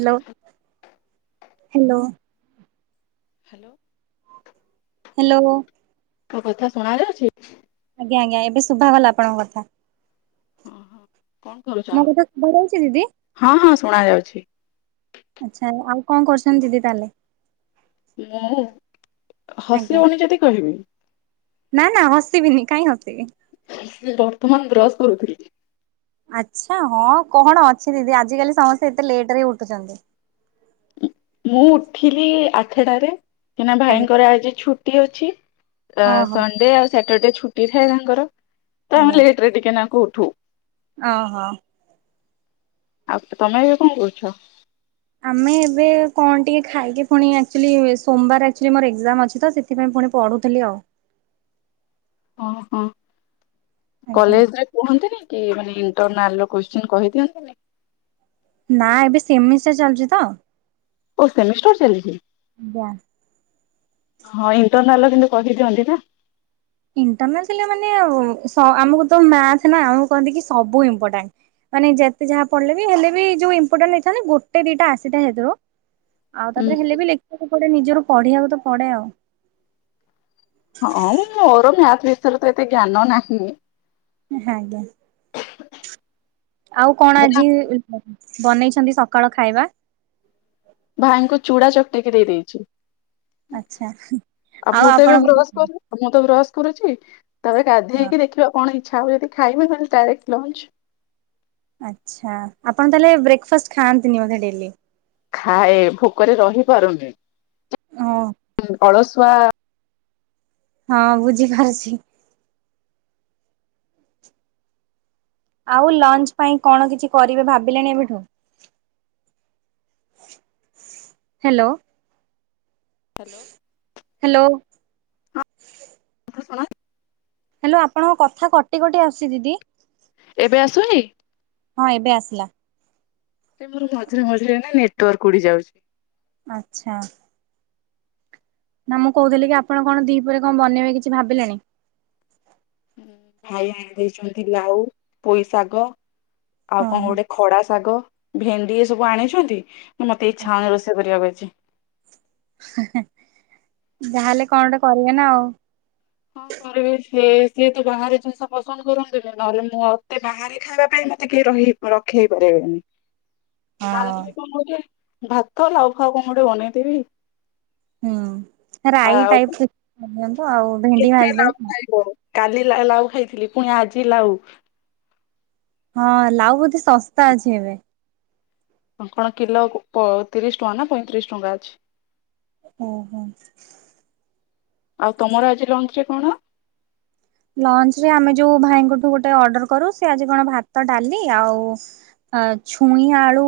Hello hello. Hello. Hello. ମୋ କଥା ଶୁଣ ଯାଉଛି? ଆଜ୍ଞା ଆଜ୍ଞା ଏବେ ଶୁଭା ଗଲା ଆପଣଙ୍କ କଥା। ହଁ ହଁ। କଣ କରୁଛ? ମୋ କଥା ସୁଭାଯାଉଛି ଦିଦି ହଁ ହଁ ଶୁଣା ଯାଉଛି। ଆଚ୍ଛା ଆଉ। ଆଉ କଣ କରୁଛନ୍ତି ଦିଦି ତାହେଲେ? ମୁଁ ହସି ଆଜ୍ଞା ହୋଉନି ଯଦି କହିବି। ନା ନା ହସିବିନି କାଇଁ ହସିବି। ସେ ବର୍ତ୍ତମାନ ବ୍ରସ୍ କରୁଥିଲି। ଆଚ୍ଛା ହଁ କଣ ଅଛି ଦିଦି ଆଜିକାଲି ସମସ୍ତେ ଏତେ ଲେଟ ରେ ଉଠୁଛନ୍ତି। ହଁ। ମୁଁ ଉଠିଲି ଆଠେଟାରେ। ଏଇନା ଆଜ୍ଞା ଭାଇଙ୍କର ଆଜି ଛୁଟି ଅଛି ଓହୋ ସଣ୍ଡେ ଆଉ ସା ଟର୍ ଡେ ଛୁଟି ଥାଏ ତାଙ୍କର ତ ଆଜ୍ଞା ଆମେ ଲେଟ ରେ ଟିକେ ନାଙ୍କୁ ଉଠୁ। ଓହୋ। ଆଉ ତମେ ଏବେ କଣ କରୁଛ। ଆମେ ଏବେ କଣ ଟିକେ ଖାଇକି ପୁଣି ଆଚୁଲି ସୋମବାର ଆଚୁଲି ମୋର ଏକଜାମ୍ ଅଛି ତ ସେଥି ପୁଣି ପଢୁଥିଲି ଆଉ। ଓହୋ ଆଜ୍ଞା କଲେଜ ରେ କୁହନ୍ତିନି। କି ମାନେ ଇଣ୍ଟର କହିଦିଅନ୍ତିନି। ନା ଏବେ ସେମି ସେ ଚାଲିୁଛି ତ। ଓ ସେମି ଷ୍ଟାର୍ ଚାଲିଛି ଆଜ୍ଞା ହିଁ ଇଣ୍ଟରନାଲ ର। କିନ୍ତୁ କହିଦିଅନ୍ତି ନା। ଇଣ୍ଟର ଥିଲା ମାନେ ସ ଆମକୁ ତ ମ୍ୟାଥ ନା ଆମକୁ କହନ୍ତି କି ସବୁ ଇପୋଟାଣ୍ଟ। ମାନେ ଯେତେ ଯାହା ପଡିଲେ ବି ହେଲେ ବି ଯୋଉ ଇମ୍ପୋର୍ଟାଣ୍ଟ ହେଇଥାନ୍ତ ଗୋଟେ ଦିଟା ଆସିଥାଏ ହେଥୁରୁ। ଆଉ ନା। ତାପରେ ହେଲେ ବି ଲେଖିବାକୁ ପଡେ ନିଜରୁ ପଢିବାକୁ ତ ପଢଡେ ଆଉ। ହଁ ମୋର ମ୍ୟାଥ ବିଷୟରେ ତ ଏତେ ଜ୍ଞାନ ନାହିଁ। ଆ୍ଞା। ଆଉ କଣ ଏଇନା ଆଜି ବନେଇଛନ୍ତି ସକାଳ ଖାଇବା? ଭାଇଙ୍କୁ ଚୂଡ଼ା ଚକଟକି ଦେଇ ଦେଇେଇଛି। ଆଚ୍ଛା ଆଉ ମୁଁ ତ ଆପଣ ଏବେ ହଁ ବ୍ରଶ କରନି ମୁଁ ତ ବ୍ରସ୍ କରୁଛି ତରେ ଗାଧେଇକି ଦେଖିବା କଣ ହେଇ ଇଚ୍ଛା ହବା ଯଦି ଖାଇବି ନହେଲେ ଡାଇରେକ୍ଟ ଲଜ ଆ୍ଛା ଆପଣ ତାହେଲେ ବ୍ରେକ୍ଫାଷ୍ଟ ଖାଆନ୍ତିନିୋେ ଡେଲି। ଖାଏ ଭୋକରେ ରହି ପାରୁନି। ହ। ଅଳସୁଆ ହଁ ବୁଝିପାରୁଛି। ଆଉ ଲଞ୍ଚ ପାଇଁ କଣ କିଛି କରିବେ ଭାବିଲେଣି ଏବେଠୁ? ହ୍ୟାଲୋ। Hello hello. ହଁ କଥା ଶୁଣା ହ୍ୟାଲୋ ଆପଣଙ୍କ କଥା କଟି କଟି ଆସି ଦିଦି। ଏବେ ଆସୁିନି? ହଁ ଏବେ ଆସିଲା। ମର ମଝିରେ ମଝିରେ ନା ନେଟୱାର୍କ ଉଡି ଯାଉଛି। ଆଚ୍ଛା। ନା ମୁଁ କହୁଥିଲି କି ଆପଣ କଣ ଦିପରେ କଣ ବନେଇବେ କିଛି ଭାବିଲେଣି? ଭାଇ ଆ ଦେଇଛନ୍ତି ଲାଉ, ପୋଇ ଶାଗ ଆଉ କଣ ଓହୋ। ଗୋଟେ ଖଡା ଶାଗ ଭେଣ୍ଡି ଏ ସବୁ ଆଣିଛନ୍ତି ମୁ ମତେ ଇଚ୍ଛା ହଉନି ରୋଷେଇ କରିବାକୁ ଆଜି। ଯାହାହେଲେ କଣ ଗୋଟେ କରିବ ନା ଆଉ। କଣ କରିବି ସି ସିଏ ତୁ ବାହାରେ ଜିନିଷ ପସନ୍ଦ କରନ୍ତିୁନି ନହେଲେ ମୁଁ ମତେ ବାହାରେି ଖାଇବା ପାଇଁ ମତେ କିଏ ରହି ରଖେଇ ହେଇ ପାରିବନି। ହଁ ରାନ୍ଧିବି କଣ ଗୋଟେ ଭାତ ଲାଉ ଫାଉ କଣ ଗୋଟେ ବନେଇଦବି। ହୁଁ ରାଇ ଟାଇପ୍ା ଦିଅନ୍ତୁ ଆଉ ଭେଣ୍ଡି କେତେ ଭାଜି ଲାଉ ଦିଅନ୍ତୁ। ଖାଇବ କାଲି ଲାଉ ଖାଇଥିଲି ପୁଣି ଆଜି ଲାଉ। ହଁ ଲାଉ ବୋଧେ ଶସ୍ତା ଅଛି ଏବେ? କଣ କିଲୋ ତିରିଶ ଟଙ୍କା ନା ପଇଁତିରିଶ ଟଙ୍କା ଅଛି। ଓହୋ। ଆଉ ତମର ଆଜି ଲଞ୍ଚ ରେ କଣ? ଲଞ୍ଚ ରେ ଆମେ ଯୋଉ ଭାଇଙ୍କଠୁ ଗୋଟେ ଅର୍ଡର କରୁ ସେ ଆଜି କଣ ଭାତ ଡାଲି ଆଉ ଆ ଛୁଇଁ ଆଳୁ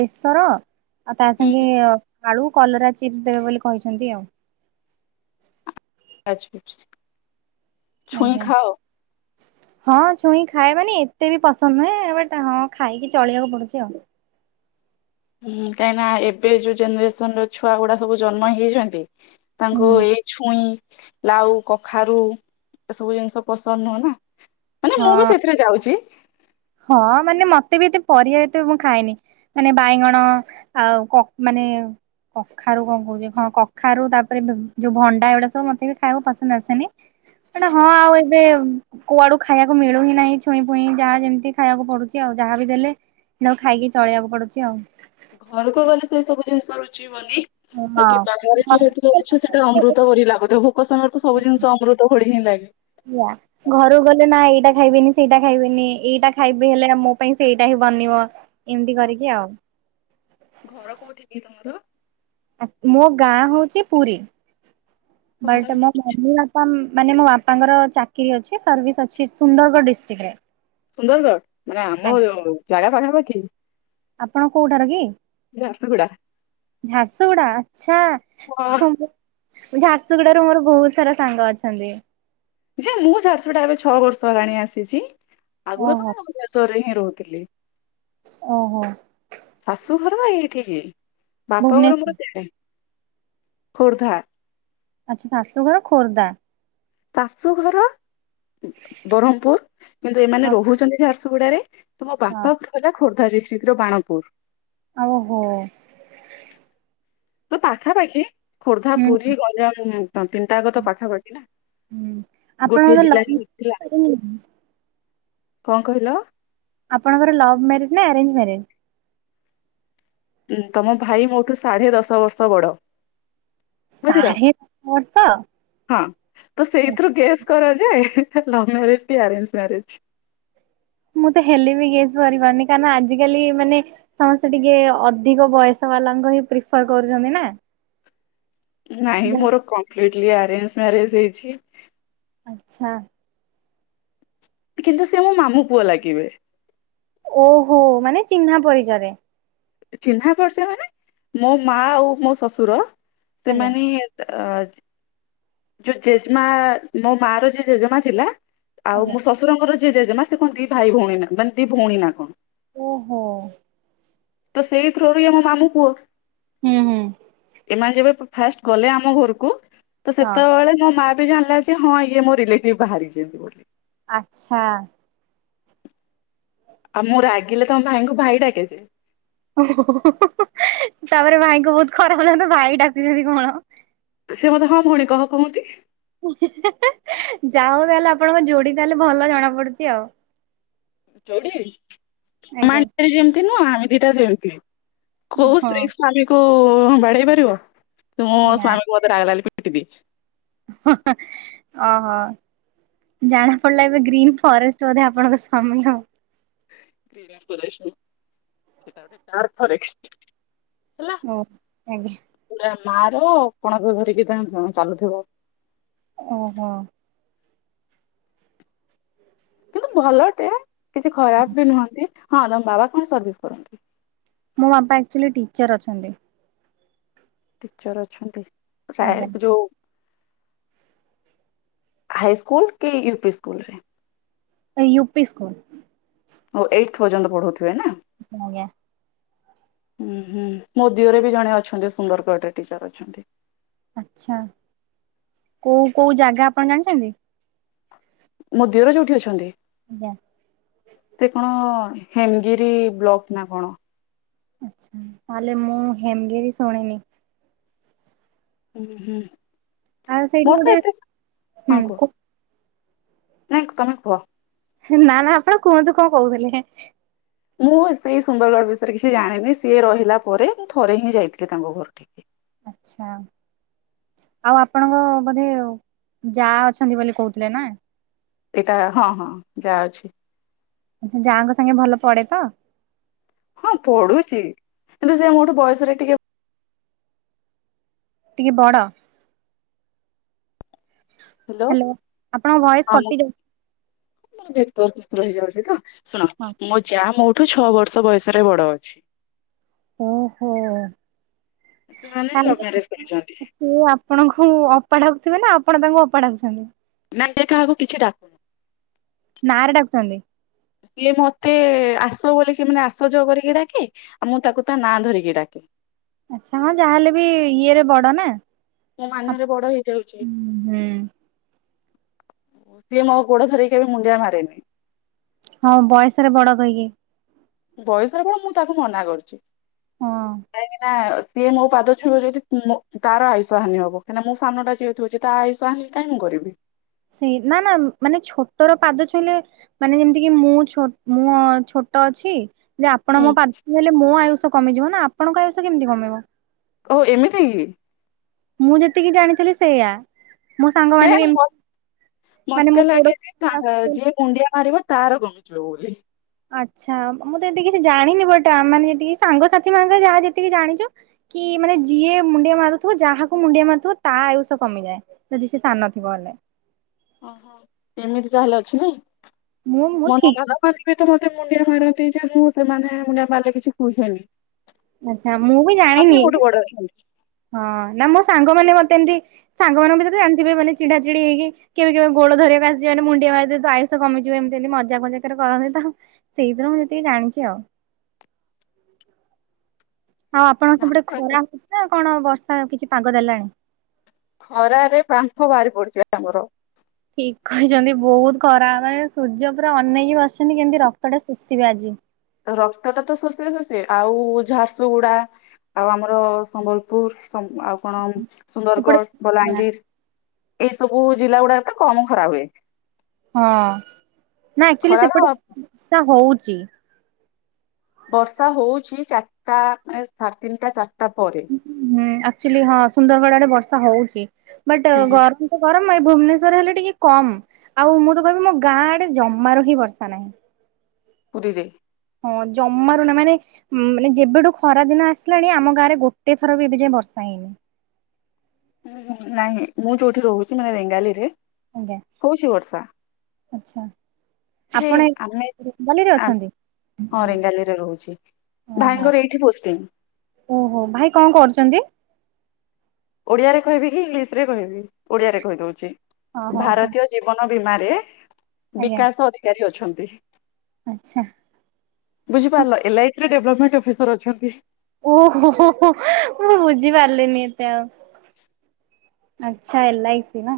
ବେସର ଆଉ ତା ସାଙ୍ଗେ ଆଳୁ କଲରା ଚିପ୍ସ ଦେବେ ବୋଲି କହିଛନ୍ତି ଆଉ। ଛୁଇଁ ଆଜ୍ଞା ଖାଅ? ହଁ ଛୁଇଁ ଖାଏ ମାନି ଏତେ ବି ପସନ୍ଦ ନୁହେଁ ହଁ ଖାଇକି ଚଳିବାକୁ ପଡୁଛି ଆଉ। ହୁଁ କାହିଁକି ନା ଏବେ ଯୋଉ ଜେନେରେସନ ର ଛୁଆ ଗୁଡା ସବୁ ଜନ୍ମ ହେଇଛନ୍ତି ତାଙ୍କୁ ଏଇ ଛୁଇଁ ଲାଉ କଖାରୁ ଏସବୁ ଜିନିଷ ପସନ୍ଦ ନୁହ ନା। ମାନେ ମୁଁ ବି ହଁ ସେଥିରେ ଯାଉଛି। ହଁ ମାନେ ମତେ ବି ଏତେ ପରିବା ଏତେ ମୁଁ ଖାଏନି ମାନେ ବାଇଗଣ ଆଉ ମାନେ [unintelligible] କଖାରୁ କଣ କହୁଛି ହଁ କଖାରୁ ତାପରେ ଯୋଉ ଭଣ୍ଡା ଏଗୁଡା ସବୁ ମତେ ବି ଖାଇବାକୁ ପସନ୍ଦ ଆସେନି। ମାନେ ହଁ ଆଉ ଏବେ କୁଆଡୁ ଖାଇବାକୁ ମିଳୁ ହି ନାହିଁ ଛୁଇଁ ପୁଇଁ ଯାହା ଯେମିତି ଖାଇବାକୁ ପଡୁଛି ଆଉ ଯାହା ବି ଦେଲେକୁ ଖାଇକି ଚଳେଇବାକୁ ପଡୁଛି ଆଉ। ଘରକୁ ଗଲେ ସେ ସବୁ ଜିନିଷ ରୁଚେଇିବନି। ହଁ ବା କି ବାଘରେ ଯେହେତୁ ରାହିଅଛ ସେଟାମୃତ ଭଳି ଲାଗୁ ଥିବ ଭୋକ ସମୟରେ ତ ସବୁ ଜିନିଷ ଅମୃତ ଭଳି ହିଁ ଲାଗେ। ଆଆ ଘରୁ ଗଲେ ନାଇଁ ଖାଇବେନି ସେଇଟା ଖାଇବେନି ଏଇଟା ଖାଇବି ହେଲେ ମୋ ପାଇଁ ସେଇଟା ହିଁ ବନିବ ଏମିତି କରିକି ଆଉ। ଘଡ କୋଉଠିକ କି ତୁମର? ମୋ ଗାଁ ହଉଛି ପୁରୀ ଓହୋ ତମେ ବଟ ମୋ ମମି ବାପା ମାନେ ମୋ ବାପାଙ୍କର ଚାକିରୀ ଅଛି ସର୍ଭିସ୍ ଅଛି ସୁନ୍ଦରଗଡ଼ ଡିଷ୍ଟ୍ରିକ୍ଟ ରେ। ସୁନ୍ଦରଗଡ଼ ମାନେ ଆମ ଜାଗା ପାଖାପାଖି। ଆପଣ କୋଉଠାରୁ କି? ଝାରସୁଗୁଡା ଝାରସୁଗୁଡା ଆଚଛା ହଁ ଝାରସୁଗୁଡା ର ମୋର ବହୁତ ସାରା ସାଙ୍ଗ ଅଛନ୍ତି। ଜେ ମୁଁ ଝାରସୁଗୁଡ଼ା ଏବେ ଛଅ ବର୍ଷ ହେଲାଣି ଆସିଛି ଆଗରୁ ଓହୋ ତମ ଭୁବନେଶ୍ଵର ରେ ହିଁ ନି ରହୁଥିଲି। ଓହୋ। ଘର ବା ଏଇଠି ବାପା ଘର ମୋର ଭୁବନେଶ୍ୱର ସିଆଡେ ଖୋର୍ଦ୍ଧା। ଆଚଛା ଶାଶୁଘର ଖୋର୍ଦ୍ଧା। ଶାଶୁଘର ବ୍ରରହମପୁର କିନ୍ତୁ ଏମାନେ ରହୁଛନ୍ତି ସ ଝାରସୁଗୁଡାରେ ମୋ ଆଚ୍ଛା ବାପାଘର ଖୋର୍ଦ୍ଧା ଡିଷ୍ଟ୍ରିଟ ର ବାଣପୁର। ଓହୋ। ତ ପାଖାପାଖି ଖୋର୍ଦ୍ଧା, ହୁଁ ପୁରୀ, ଗଞ୍ଜାମ ତିନିଟା ଯାକ ତ ପାଖାପାଖି ନା। ଗୋଟିଏ ଆପଣଙ୍କର ଲଭ୍ ଜିଲ୍ଲାରେ ମ୍ୟାରେଜ ହେଇଥିଲା କରିନାହାନ୍ତି? କଣ କହିଲ? ଆପଣଙ୍କର ଲଭ ମ୍ୟାରେଜ ନା ଆରେଞ୍ଜ ମ୍ୟାରେଜ? ହଁ ତମ ଭାଇ ମୋଠୁ ସାଢେ ଦଶ ବର୍ଷ ବଡ। ବୁଝିଲ ସାଢେ ଦଶ ବର୍ଷ ହଁ ତ ସେଇଥିରୁ ଗେସ୍ କର ଯେ ଲଭ୍ ମ୍ୟାରେଜ୍ କି ଆରେଞ୍ଜ ମ୍ୟାରେଜ୍? ମୁଁ ତ ହେଲି ବି ଗେସ୍ କରି ପାରୁନି କାରଣ ଆଜିକାଲି ମାନେ ସମସ୍ତେ ଟିକେ ଅଧିକ ବୟସ ବାଲା ଙ୍କୁହିଁ ପ୍ରିଫର କରୁଛନ୍ତି ନା। ନାଇଁ ମୋର କମ୍ପ୍ଲିଟଲି ଆରେଞ୍ଜ ମ୍ୟାରେଜ ହେଇଛି। ଆଚ୍ଛା। କିନ୍ତୁ ସେ ମୋ ମାମୁଁ ପୁଅ ଲାଗିବେ। ଓହୋ ମାନେ ଚିହ୍ନା ପରିଚୟରେ? ଚିହ୍ନା ପରିଚୟ ମାନେ ମୋ ମା ଆଉ ମୋ ଶଶୁର ଆଜ୍ଞା ସେମାନେ ଅ ଯୋଉ ଜେଜେମା ମୋ ମା ର ଯୋ ଜେଜେମା ଥିଲା ଆଉ ଆଜ୍ଞା। ମୋ ଶଶୁରଙ୍କ ଯେ ଯେଜେମା ସେ କଣ ଦି ଭାଇ ଭଉଣୀ ମାନେ ଦି ଭଉଣୀ ନାଁ କଣ? ଓହୋ। ତ ସେଇଥ୍ରୋଅରୁ ଇଏ ମାମୁଁ ପୁଅ ହୁଁ ହୁଁ ଏମାନେ ଯେବେ ଫାଷ୍ଟ ଗଲେ ଆମ ଘରକୁ ତ ହଁ ସେତେବେଳେ ମୋ ମା ଜାଣିଲା ଯେ ହଁ ଇଏ ମୋ ରିଲେଟିଭ ବାହାରି ବୋଲି। ଆଚ୍ଛା। ଆଉ ମୁଁ ରାଗିଲେ ତମ ଭାଇଙ୍କୁ ଭାଇ ଡାକେ ଯେ। ଓୋ ହୋ ତାପରେ ଭାଇଙ୍କୁ ବହୁତ ଖରାପ ଲାଗୁଥିବ ଭାଇ ଡାକୁଛନ୍ତି କଣ? ସେ ମତେ ହଁ ଭଉଣୀ କହ କହନ୍ତି। ଯାଉ ତାହେଲେ ଆପଣଙ୍କ ଯୋଡି ତାହେଲେ ଭଲ ଜଣା ପଡୁଛି ଆଉ। ଯୋଡି ଆଜ୍ଞା [unintelligible] ଯେମତି ନୁହ ଆମେ ଦିଟା ଯେମିତି କୋଉ ହଁ ସ୍ତ୍ରୀ ସ୍ଵାମୀ ବାଡେଇ ପାରିବ କିନ୍ତୁ ମୋ ନା ସ୍ଵାମୀକୁ ମତେ ରାଗ ଲାଗିଲେ ପି ପିଟିବି ଓହୋ ଜାଣା ପଡିଲା ଏବେ ଗ୍ରୀନ ଫରେଷ୍ଟ ବୋଧେ ଆପଣଙ୍କ ସ୍ୱାମୀ ଆଉ ଫରେ [unintelligible] ଓ ଆଜ୍ଞା ନାଁ ର କଣ ତ ଧରିକି ତ ଚାଲୁଥିବ ଓହୋ କିନ୍ତୁ ଭଲଟେ କିଛି ଖରାପ ବି ନୁହନ୍ତି ହଁ ତମ ବାବା କଣ ସର୍ଭିସ କରନ୍ତି? ମୋ ବାପା ଆଚ୍ୟୁଲି ଟିଚର ଅଛନ୍ତି ଟିଚର ଅଛନ୍ତି ପ୍ରାୟ ଆଜ୍ଞା ଯୋଉ ହାଇ ସ୍କୁଲ କି ୟୁପି ସ୍କୁଲ ରେ? ୟୁ ପି ସ୍କୁଲ ଓ ଏଇଟଥ ପର୍ଯ୍ୟନ୍ତ ପଢଉଥିବେ ନା ଆଜ୍ଞା ଉହୁଁ ମୋ ଦିଅର ବି ଜଣେ ଅଛନ୍ତି ସୁନ୍ଦରଗଡ଼ରେ ଟିଚର ଅଛନ୍ତି ଆଛା କୋଉ କୋଉ ଜାଗା ଆପଣ ଜାଣିଛନ୍ତି? ମୋ ଦିଅର ଯୋଉଠି ଅଛନ୍ତି? ଆଜ୍ଞା ସେ କଣ ହେମଗିରି ବ୍ଲକ ନା କଣ ଆଛା ତାହେଲେ ମୁଁ ହେମଗିରି ଶୁଣିନି। ହ ହୁଁ ଆଉ ସେଇଠି ମୋର ତ ଗୋଟେ ଏତେ ହଁ ହୁଁ କୁହ କୋ [unintelligible] ନାଇଁ ତମେ କୁହ। ନା ନା ଆପଣ କୁହନ୍ତୁ କଣ କହୁଥିଲେ। ମୁଁ ସେଇ ସୁନ୍ଦରଗଡ଼ ବିଷୟରେ କିଛି ଜାଣିନି ସିଏ ରହିଲା ପରେ ମୁଁ ଥରେ ହିଁ ଯାଇଥିଲି ତାଙ୍କ ଘର ଠିକି ଆଚ୍ଛା। ଆଉ ଆପଣଙ୍କ ବୋଧେ ଯା ଅଛନ୍ତି ବୋଲି କହୁଥିଲେ ନା ଏଇଟା ହଁ ହଁ ଯା ଅଛି ଆଛା ଯାଙ୍କ ସାଙ୍ଗେ ଭଲ ପଡେ ତ ହଁ ପଢୁଛି କିନ୍ତୁ ସେ ମୋଠୁ ବୟସରେ ଟିକେ ଟିକେ ବଡ ହ୍ୟାଲୋ ଆପଣଙ୍କ ଭଏସ କଟି ଯାଉଛି। ଭ ସୁ ହେଇଯାଉଛି ତ ଶୁଣ ମୋ ଯାହା ମ [unintelligible] ଠୁ ଛଅ ବର୍ଷ ବୟସରେ ବଡ ଅଛି। ଓହୋ। ସେମାନେ ଲଭ୍ ତାହଲେ ମ୍ୟାରେଜ କରିଛନ୍ତି ଆପ ସେ ଆପଣଙ୍କୁ ଅପାଢକୁଥିବେ ନା [unintelligible] ଆପଣ ତାଙ୍କୁ ଅପା ଡାକୁଛନ୍ତି। ନ ଦେ କାହାକୁ କିଛି ଡାକୁନି [unintelligible] ନାଁରେ ଡାକୁଛନ୍ତି କିଏ ମତେ ଆ [inaudible] ଆସ ବୋିକି ମାନେ ଆଶ କରିକି ଡାକେ ଆଉ ମୁଁ ତାକୁ ତା ନାଁ ଧରିକି ଡାକେ [unintelligible] ଆଚ୍ଛା ହଁ ଯାହାହେଲେ ବି ଇଏରେ ବଡ ନା ମୁଁ ମାନରେ ବଡ ହେଇଯାଉଛି। ହୁଁ ସିଏ ମୋ ଗୋଡ଼ ଧରି କେବେ ମୁଣ୍ତିଆ ମାରେନି ହଁ ବୟସରେ ବଡ କହିକି ବୟସରେ ବଡ ମୁଁ ତାକୁ ମନା କରୁଛି ହଁ। କାହିଁକିନା। ସିଏ ମୋ ପାଦ ଛୁଇଁବ ଯଦି ତାର ଆୟୁଷ ହାନି ହବ କାହିଁକି ନା ମୁଁ ସାନଟା ଯେହେତୁ ତା ଆୟୁଷ ହାନି କାହିଁକି ମୁଁ କରିବି କରିବି [inaudible] ସେଇ ନା ନା ମାନେ ଛୋଟର ପାଦ ଛୋଇଲେ ମାନେ ଯେମିତି କି ମୁଁ ମୁଁ ଛୋଟ [unintelligible] ତ ଅଛି ଯେ ଆପଣ ହୁଁ। ମୋ ପାଦ ଧରିଲେ ମୋ ଆୟୁଷ କମିଯିବ ନା ଆପଣଙ୍କ ଆୟୁଷ କେମିତି କମିବ ଓହୋ ଏମିତି କି ମୁଁ ଯେତିକି ଜାଣିଥିଲି ସେଇଆ। ମୋ ସାଙ୍ଗମାନେ ବି ଏମତି ମାନେ ମୋ ମତେ ଲାଗେ ଯେ [unintelligible] ଗୋଡ ଯିଏ ମୁଣ୍ଡିଆ ମାରିବ ତାର କମିଯିବ ବୋଲି ଆଚ୍ଛା ମୁଁ ତ ଏମିତି କିଛି ଜାଣିନି ବଟ ଆମେ ମାନେ ଯେତିକି ସାଙ୍ଗସାଥି ମାନଙ୍କର ଯାହା ଯେତିକି ଜାଣିଛୁ କି ମାନେ ଯିଏ ମୁଣ୍ଡିଆ ମାରୁଥିବ ଯାହାକୁ ମୁଣ୍ଡିଆ ମାରୁଥିବ ତା ଆୟୁଷ କମିଯାଏ ଯଦି ସେ ସାନଥିବ ହେଲେ। ଓହୋ ଏମିତି ତାହେଲେ ଅଛି ନାଇ ମୁଁ ମୁଁ ମୁ ଠିକ ତାହେଲେ ମନିବି ଏଥର ମତେ ମୁଣ୍ଡିଆ ମାରନ୍ତି ଯେ ମୁଁ ସେମାନେ ମୁଣ୍ଡିଆ ମାରିଲେ କିଛି କୁହେନି ଆଚ୍ଛା ମୁଁ ବି ମାନେ ଜାଣିନି ମୋଠୁ ବଡ ଅଛନ୍ତି। ହଁ ନା ମୋ ସାଙ୍ଗ [unintelligible] ମତେ ଏମତି ସାଙ୍ଗମାନଙ୍କ ଭିତରେ ଏମିତି ବି ମାନେ ଚିଢା ଚିଡି ହେଇକି କେବେ କେବେ ଗୋଡ ଧରିବାକୁ ଆଯିବ ମାନେ ମୁଣ୍ଡିଆ ଯେହେତୁ ଆୟୁସ କମିଯିବ ଏମିତି ଏମିତି ମଜା ମଜାକରେ କରନ୍ତି ତ ସେଇଥିରୁ ମୁଁ ଯେତିକି ଜାଣିଛି ଆଉ ହଁ [inaudible] ଆଉ ଆପଣଙ୍କ ସେପଟେ ନାଇଁ, ଖରା ହଉଛି ନା କଣ ବର୍ଷା କିଛି ପାଗ ଦେଲାଣି। ଖରାରେ ବାମ୍ଫ ବାହାରି ପଢୁଛି ଆମର। ଠିକ କହିଛନ୍ତି ବହୁତ ଖରା ମାନେ ସୂର୍ଯ୍ୟ ପୁରା ଅନେଇକି ବସିଛନ୍ତି, କେମିତି ରକ୍ତ ଟା ଶୋଷିବେ ଆଜି। ରକ୍ତଟା ତ ଶୋଷେ ଶୋଷେ ଆଉ ଝାରସୁଗୁଡା ଆଉ ଆମର ସମ୍ବଲପୁର ଆଉ କଣ ସେପଟେ ସୁନ୍ଦରଗଡ ହଁ ବଲାଙ୍ଗୀର ଏଇ ସବୁ ଜିଲ୍ଲା ଗୁଡାକ ତ କମ ଖରା ହୁଏ। ହଁ ନା ଆକଚୁଆଲି ଖରାର ସେପଟେ ବର୍ଷା ହଉଛି। ବର୍ଷା ହଉଛି ଚାରିଟା ସାଢେ ତିନିଟା ଚାରିଟା ପରେ। ହୁଁ ହଁ ସୁନ୍ଦରଗଡରେ ବର୍ଷା ହଉଛି ବଟ ହୁଁ ଗରମ ତ ଗରମ ଭୁବନେଶ୍ଵର ହେଲେ ଟିକେ କମ ଆଉ ମୁଁ ତ କହିବି ମୋ ଗାଁ ଆଡେ ଜମାରୁ ହିଁ ବର୍ଷା ନାହିଁ। ପଦିଦେ [unintelligible] ହଁ ଜମାରୁ ନା ମାନେ ମାନେ ଯେବେଠୁ ଖରା ଦିନ ଆସିଲାଣି, ଆମ ଗାଁରେ ଗୋଟେ ଥର ବି ଏବେ ଯାଏ ବର୍ଷା। ନାଇନ [unintelligible] ଉଁ ନାଇଁ ମୁଁ ଯୋଉଠି ରହୁଛି ମାନେ ରେଙ୍ଗାଲି ରେ। ଆଜ୍ଞା ଆଚ୍ଛା। ଯେ ଆପଣ ଆମେ ରେଙ୍ଗାଲିରେ ଆ- ଅଛନ୍ତି? ହଁ ରେଙ୍ଗାଲିରେ ରହୁଛି, ଓହୋ ଭାଇଙ୍କର ଏଇଠି ପୋଷ୍ଟିଙ୍ଗ୍। ଓହୋ, ଭାଇ କଣ କରୁଛନ୍ତି? ଓଡିଆରେ କହିବି କି ଇଂଲିଶ ରେ କହିବି ଓଡିଆରେ କହିଦଉଛି ହଁ ହଁ କୁ ଭାରତୀୟ ଜୀବନ। ବୀମାରେ ଆଜ୍ଞା ବିକାଶ ଅଧିକାରୀ ଅଛନ୍ତି। ଆଚ୍ଛା। ବୁଝିପାରିଲ L I C development officer ଅଛନ୍ତି। ଓ ହୋ ହୋ ହୋ ମୁଁ ବୁଝିପାରିଲିନି ଏତେ ଆଉ। ଆଛା ଏଲା ଆଇ ସି ନା।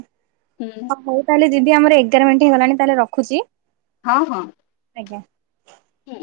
ହୁଁ ହଁ ହଉ ତାହେଲେ ଯିବି ଆମର ଏଗାର ମିନିଟ୍ ହେଇଗଲାଣି ତାହେଲେ ରଖୁଛି। ହଁ, ହଁ। ଆଜ୍ଞା। ହୁଁ।